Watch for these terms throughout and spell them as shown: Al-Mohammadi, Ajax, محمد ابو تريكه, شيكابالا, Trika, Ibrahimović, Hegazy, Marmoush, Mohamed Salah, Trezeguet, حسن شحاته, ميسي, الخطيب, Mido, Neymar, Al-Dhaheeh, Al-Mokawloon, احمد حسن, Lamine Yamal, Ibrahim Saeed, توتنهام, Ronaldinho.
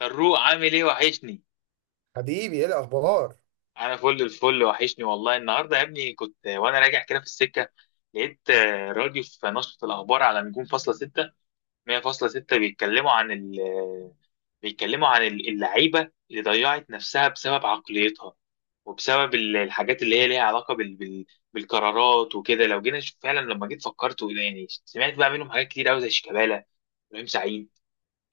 فاروق، عامل ايه؟ وحشني. حبيبي، ايه الاخبار؟ انا فل الفل. وحشني والله. النهارده يا ابني كنت وانا راجع كده في السكه لقيت راديو في نشرة الاخبار على نجوم فاصلة ستة مية فاصلة ستة. بيتكلموا عن اللعيبه اللي ضيعت نفسها بسبب عقليتها، وبسبب الحاجات اللي هي ليها علاقه بالقرارات وكده. لو جينا نشوف فعلا، لما جيت فكرت وإيه يعني، سمعت بقى منهم حاجات كتير قوي زي شيكابالا، ابراهيم سعيد،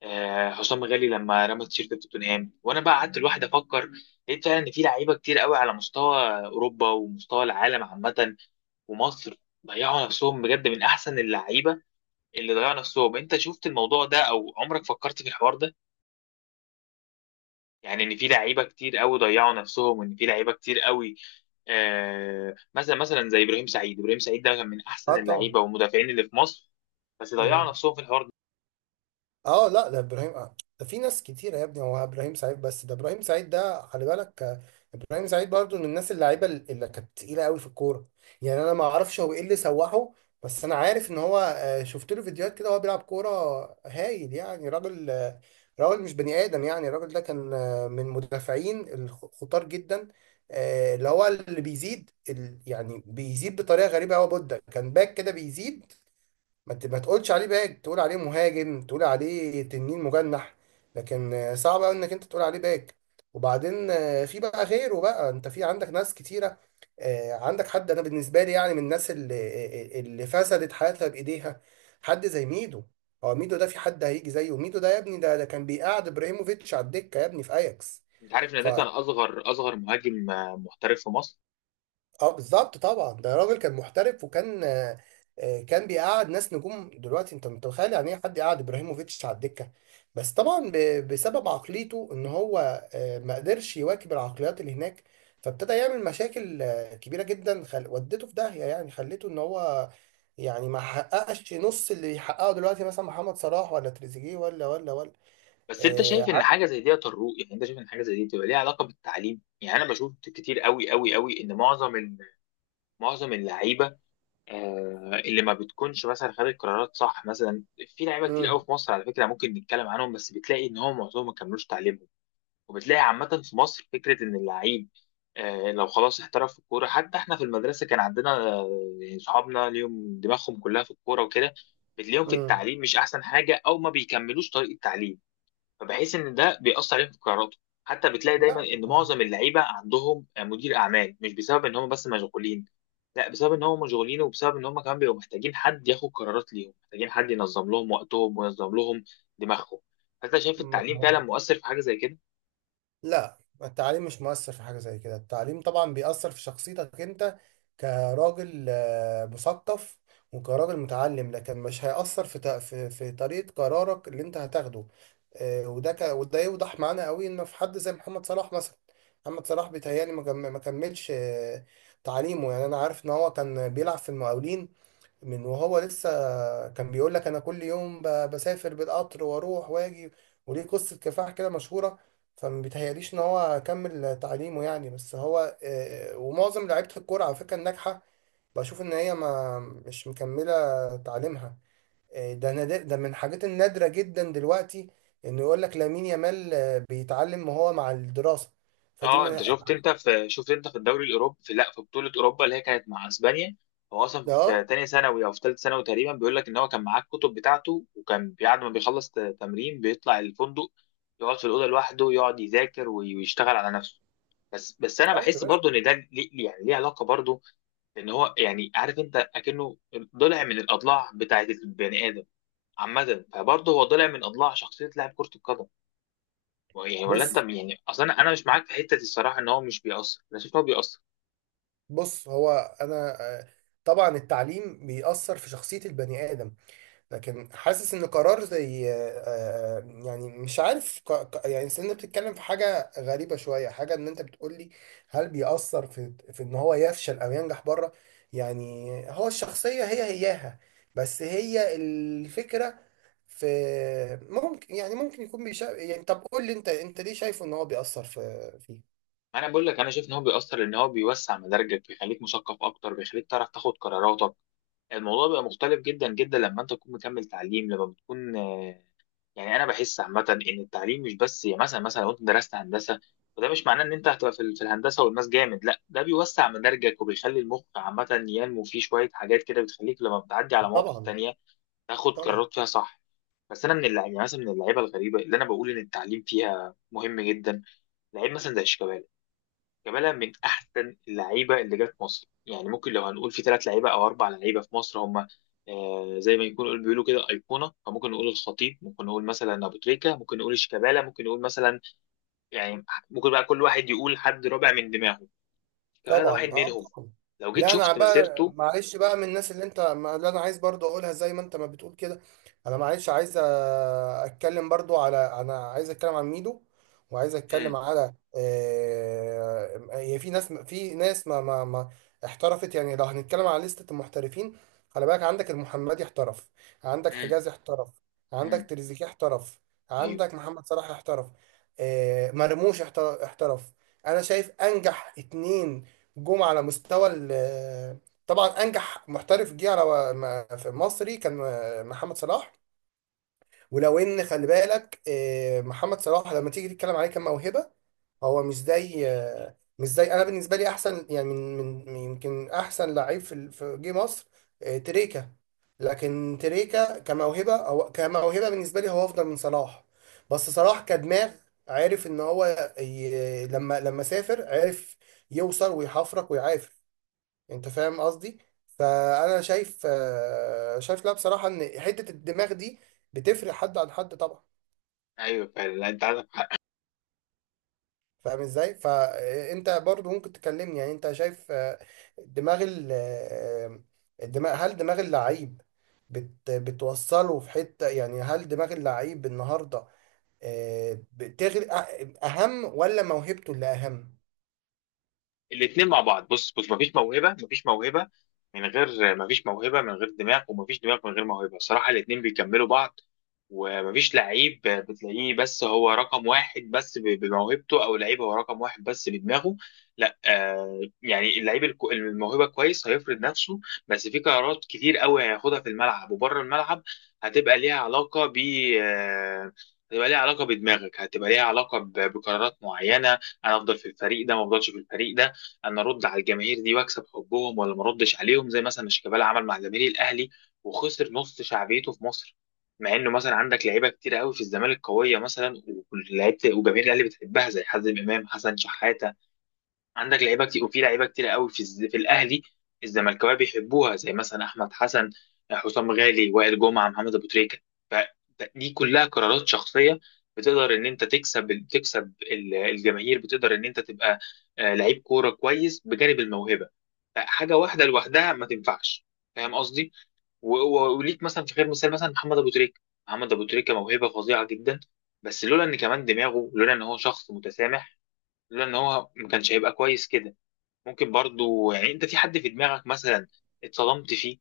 حسام غالي لما رمى التيشيرت في توتنهام. وانا بقى قعدت لوحدي افكر، لقيت فعلا ان في لعيبه كتير قوي على مستوى اوروبا ومستوى العالم عامه ومصر ضيعوا نفسهم بجد، من احسن اللعيبه اللي ضيعوا نفسهم. انت شفت الموضوع ده او عمرك فكرت في الحوار ده؟ يعني ان في لعيبه كتير قوي ضيعوا نفسهم، وان في لعيبه كتير قوي، مثلا زي ابراهيم سعيد ده كان من احسن اه طبعا. اللعيبه والمدافعين اللي في مصر، بس ضيعوا مم. نفسهم في الحوار ده. اه، لا، ده ابراهيم. ده في ناس كتيره يا ابني، هو ابراهيم سعيد. بس ده ابراهيم سعيد، ده خلي بالك. ابراهيم سعيد برضو من الناس اللعيبه اللي كانت تقيله قوي في الكوره. يعني انا ما اعرفش هو ايه اللي سوحه، بس انا عارف ان هو شفت له فيديوهات كده وهو بيلعب كوره هايل. يعني راجل، راجل مش بني ادم. يعني الراجل ده كان من مدافعين الخطار جدا. اللي هو اللي بيزيد يعني بيزيد بطريقه غريبه قوي. بودة كان باك كده بيزيد، ما تقولش عليه باك، تقول عليه مهاجم، تقول عليه تنين مجنح، لكن صعب قوي انك انت تقول عليه باك. وبعدين في بقى غيره. بقى انت في عندك ناس كتيره، عندك حد. انا بالنسبه لي يعني من الناس اللي فسدت حياتها بايديها، حد زي ميدو. هو ميدو ده في حد هيجي زيه؟ ميدو ده يا ابني، ده كان بيقعد ابراهيموفيتش على الدكه يا ابني في اياكس. انت عارف ان ف ده كان اصغر مهاجم محترف في مصر. اه بالظبط، طبعا. ده راجل كان محترف، وكان، كان بيقعد ناس نجوم دلوقتي. انت متخيل يعني ايه حد يقعد ابراهيموفيتش على الدكه؟ بس طبعا بسبب عقليته، ان هو ما قدرش يواكب العقليات اللي هناك. فابتدى يعمل مشاكل كبيره جدا. ودته في داهيه، يعني خليته ان هو، يعني ما حققش نص اللي يحققه دلوقتي مثلا محمد صلاح ولا تريزيجيه ولا ولا ولا. بس انت آه، شايف ان ع- حاجه زي دي تروق؟ يعني انت شايف ان حاجه زي دي بتبقى ليها علاقه بالتعليم؟ يعني انا بشوف كتير قوي قوي قوي ان معظم معظم اللعيبه، اللي ما بتكونش مثلا خدت قرارات صح مثلا. في لعيبه كتير مم، قوي في مصر على فكره ممكن نتكلم عنهم، بس بتلاقي ان هم معظمهم ما كملوش تعليمهم. وبتلاقي عامه في مصر فكره ان اللعيب لو خلاص احترف في الكوره. حتى احنا في المدرسه كان عندنا، يعني صحابنا ليهم دماغهم كلها في الكوره وكده، بتلاقيهم في مم. التعليم مش احسن حاجه او ما بيكملوش طريق التعليم. فبحس ان ده بيأثر عليهم في قراراته. حتى بتلاقي لا، دايما ان معظم اللعيبه عندهم مدير اعمال، مش بسبب ان هم بس مشغولين. لا، بسبب ان هم مشغولين، وبسبب ان هم كمان بيبقوا محتاجين حد ياخد قرارات ليهم، محتاجين حد ينظم لهم وقتهم وينظم لهم دماغهم. فانت شايف ما التعليم هو فعلا مؤثر في حاجه زي كده؟ لا، التعليم مش مؤثر في حاجة زي كده. التعليم طبعا بيأثر في شخصيتك انت كراجل مثقف، وكراجل متعلم، لكن مش هيأثر في طريقة قرارك اللي انت هتاخده. وده يوضح معانا قوي انه في حد زي محمد صلاح مثلا. محمد صلاح بيتهيألي ما كملش تعليمه. يعني انا عارف ان هو كان بيلعب في المقاولين من وهو لسه. كان بيقول لك انا كل يوم بسافر بالقطر واروح واجي، وليه قصة كفاح كده مشهورة. فما بيتهيأليش ان هو كمل تعليمه يعني. بس هو ومعظم لعيبة الكورة على فكرة الناجحة، بشوف ان هي ما مش مكملة تعليمها. ده نادر، ده من الحاجات النادرة جدا دلوقتي، انه يقول لك لامين يامال بيتعلم وهو مع الدراسة. فدي اه. انت من. شفت، انت في الدوري الاوروبي، في، لا، في بطوله اوروبا اللي هي كانت مع اسبانيا، هو اصلا اه، في تانية ثانوي او في ثالثه ثانوي تقريبا، بيقول لك ان هو كان معاه الكتب بتاعته، وكان بعد ما بيخلص تمرين بيطلع الفندق يقعد في الاوضه لوحده، يقعد يذاكر ويشتغل على نفسه. بس انا طيب يا بحس باشا. برضو ان ده ليه يعني ليه علاقه برضو. ان هو يعني، عارف انت، اكنه ضلع من الاضلاع بتاعت البني ادم عامه، فبرضه هو ضلع من اضلاع شخصيه لاعب كره القدم. يعني ولا انت بص يعني، اصلا أنا مش معاك في حته الصراحه ان هو مش بيأثر. انا شايف ان هو بيأثر. بص، هو انا، طبعا التعليم بيأثر في شخصية البني آدم، لكن حاسس ان قرار زي، يعني مش عارف. يعني أصل انت بتتكلم في حاجة غريبة شوية. حاجة ان انت بتقول لي هل بيأثر في ان هو يفشل او ينجح بره؟ يعني هو الشخصية هي هياها، بس هي الفكرة في. ممكن، يعني ممكن يكون يعني طب قول لي، انت ليه شايفه ان هو بيأثر فيه؟ انا بقول لك، انا شايف ان هو بيأثر لان هو بيوسع مداركك، بيخليك مثقف اكتر، بيخليك تعرف تاخد قراراتك. الموضوع بقى مختلف جدا جدا لما انت تكون مكمل تعليم، لما بتكون يعني انا بحس عامه ان التعليم مش بس، يعني مثلا لو انت درست هندسه، وده مش معناه ان انت هتبقى في في الهندسه والماس جامد. لا، ده بيوسع مداركك وبيخلي المخ عامه ينمو فيه شويه حاجات كده، بتخليك لما بتعدي على مواقف طبعا. تانية تاخد طبعا. قرارات فيها صح. بس انا من اللعيبه، يعني مثلا من اللعيبه الغريبه اللي انا بقول ان التعليم فيها مهم جدا، لعيب مثلا زي شيكابالا. شيكابالا من احسن اللعيبه اللي جت مصر. يعني ممكن لو هنقول في ثلاث لعيبه او اربع لعيبه في مصر هم زي ما يكون بيقولوا كده ايقونه، فممكن نقول الخطيب، ممكن نقول مثلا ابو تريكه، ممكن نقول شيكابالا، ممكن نقول مثلا، يعني ممكن بقى كل واحد يقول حد رابع من دماغه. شيكابالا ده واحد طبعا. اه منهم. طبعا. لو جيت لا، انا شفت بقى مسيرته. معلش بقى من الناس اللي انت ما- اللي انا عايز برضو اقولها، زي ما انت ما بتقول كده. انا معلش عايز اتكلم برضو على، انا عايز اتكلم عن ميدو، وعايز اتكلم امم. على، هي في ناس، ما احترفت. يعني لو هنتكلم على لستة المحترفين، خلي بالك عندك المحمدي احترف، عندك امم. حجازي احترف، عندك امم. تريزيجيه احترف، ايوه، عندك محمد صلاح احترف، مرموش احترف. انا شايف انجح اتنين جم على مستوى طبعا انجح محترف جه على، في مصري كان محمد صلاح. ولو ان خلي بالك محمد صلاح لما تيجي تتكلم عليه كموهبه، هو مش زي، انا بالنسبه لي احسن، يعني يمكن احسن لعيب في في جه مصر، تريكا. لكن تريكا كموهبه، هو كموهبه بالنسبه لي هو افضل من صلاح، بس صلاح كدماغ، عارف ان هو لما سافر، عارف يوصل ويحفرك ويعافر. انت فاهم قصدي؟ فانا شايف، لا بصراحه، ان حته الدماغ دي بتفرق حد عن حد طبعا. ايوه فعلا. لا، انت. فاهم ازاي؟ فانت برضو ممكن تكلمني، يعني انت شايف دماغ الدماغ، هل دماغ اللعيب بتوصله في حته؟ يعني هل دماغ اللعيب النهارده اهم، ولا موهبته اللي اهم؟ الاثنين مع بعض. بص بص، مفيش موهبه من غير مفيش موهبه من غير دماغ، ومفيش دماغ من غير موهبه. الصراحه الاثنين بيكملوا بعض، ومفيش لعيب بتلاقيه بس هو رقم واحد بس بموهبته، او لعيب هو رقم واحد بس بدماغه. لا، يعني اللعيب الموهبه كويس هيفرض نفسه، بس في قرارات كتير قوي هياخدها في الملعب وبره الملعب، هتبقى ليها علاقه ب آه، هتبقى ليها علاقه بدماغك، هتبقى ليها علاقه بقرارات معينه. انا افضل في الفريق ده ما افضلش في الفريق ده. انا ارد على الجماهير دي واكسب حبهم ولا ما اردش عليهم، زي مثلا شيكابالا عمل مع جماهير الاهلي وخسر نص شعبيته في مصر. مع انه مثلا عندك لعيبه كتير قوي في الزمالك قويه مثلا، ولعيبه وجماهير الاهلي بتحبها زي حازم امام، حسن شحاته. عندك لعيبه كتير، وفي لعيبه كتير قوي في في الاهلي الزملكاويه بيحبوها، زي مثلا احمد حسن، حسام غالي، وائل جمعه، محمد ابو تريكه. فدي كلها قرارات شخصيه. بتقدر ان انت تكسب، الجماهير، بتقدر ان انت تبقى لعيب كوره كويس بجانب الموهبه. فحاجه واحده لوحدها ما تنفعش، فاهم قصدي؟ وليك مثلا في غير مثال، مثلا محمد ابو تريكه. محمد ابو تريكه موهبه فظيعه جدا، بس لولا ان كمان دماغه، لولا ان هو شخص متسامح، لولا ان هو، ما كانش هيبقى كويس كده. ممكن برضو، يعني انت في حد في دماغك مثلا اتصدمت فيه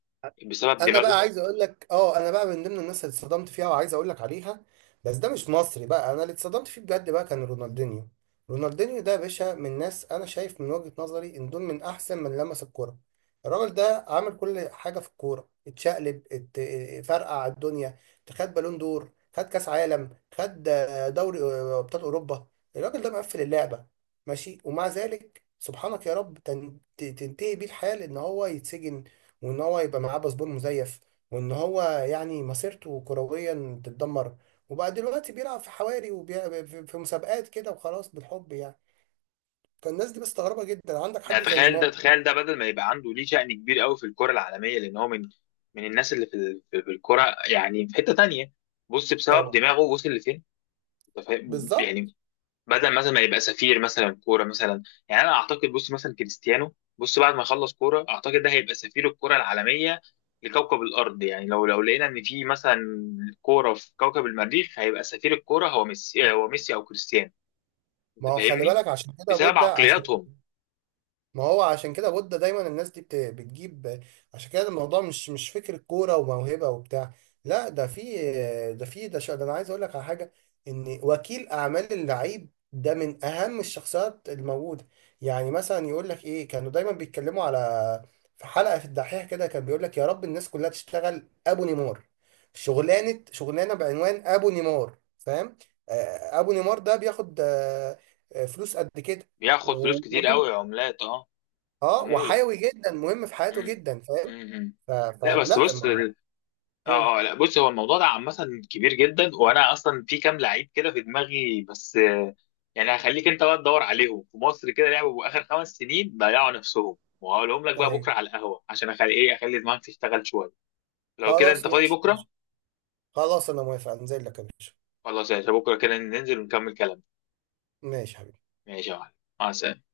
بسبب انا دماغه؟ بقى عايز اقول لك. اه، انا بقى من ضمن الناس اللي اتصدمت فيها وعايز اقول لك عليها، بس ده مش مصري بقى. انا اللي اتصدمت فيه بجد بقى كان رونالدينيو. رونالدينيو ده يا باشا، من ناس انا شايف من وجهة نظري ان دول من احسن من لمس الكوره. الراجل ده عمل كل حاجه في الكوره، اتشقلب، فرقع الدنيا، خد بالون دور، خد كاس عالم، خد دوري ابطال اوروبا. الراجل ده مقفل اللعبه. ماشي، ومع ذلك سبحانك يا رب، تنتهي بيه الحال ان هو يتسجن، وان هو يبقى معاه باسبور مزيف، وان هو يعني مسيرته كرويا تتدمر، وبقى دلوقتي بيلعب في حواري في مسابقات كده، وخلاص، بالحب يعني. فالناس دي مستغربة جدا. عندك يعني حد زي تخيل ده، نيمار. تخيل ده، بدل ما يبقى عنده ليه شأن كبير قوي في الكرة العالمية، لان هو من الناس اللي في في الكرة، يعني في حتة تانية. بص بسبب طبعا. دماغه وصل لفين. أنت فاهم؟ بالظبط. يعني بدل مثلا ما يبقى سفير مثلا كوره مثلا. يعني انا اعتقد، بص مثلا كريستيانو بص، بعد ما يخلص كوره اعتقد ده هيبقى سفير الكوره العالميه لكوكب الارض. يعني لو لقينا ان في مثلا كوره في كوكب المريخ، هيبقى سفير الكوره هو ميسي او كريستيانو. انت ما هو خلي فاهمني؟ بالك عشان كده بسبب بودة عشان، عقلياتهم. ما هو عشان كده بودة دايما الناس دي بتجيب. عشان كده الموضوع مش فكرة كورة وموهبة وبتاع، لا. ده في، ده انا عايز اقول لك على حاجة، ان وكيل اعمال اللعيب ده من اهم الشخصيات الموجودة. يعني مثلا يقول لك ايه، كانوا دايما بيتكلموا على، في حلقة في الدحيح كده كان بيقول لك يا رب الناس كلها تشتغل ابو نيمار. شغلانة شغلانة بعنوان ابو نيمار، فاهم؟ ابو نيمار ده بياخد، فلوس قد كده. بياخد فلوس كتير ومهم، قوي، عملات. اه. اه، عموله. وحيوي جدا، مهم في حياته امم. جدا، فاهم؟ امم. ف... لا بس فلا بص. ما مم. اه، اه، لا بص، هو الموضوع ده عامة كبير جدا. وانا اصلا في كام لعيب كده في دماغي، بس يعني هخليك انت بقى تدور عليهم في مصر كده، لعبوا اخر 5 سنين ضيعوا نفسهم، وهقولهم لك بقى ايوه. بكره على القهوة، عشان اخلي ايه، اخلي دماغك تشتغل شوية. لو كده انت خلاص، فاضي ماشي يا بكره. باشا. خلاص انا موافق، انزل لك يا باشا. خلاص يا باشا، بكره كده ننزل ونكمل كلام. ماشي يا حبيبي. ماشي يا معلم. مع السلامة.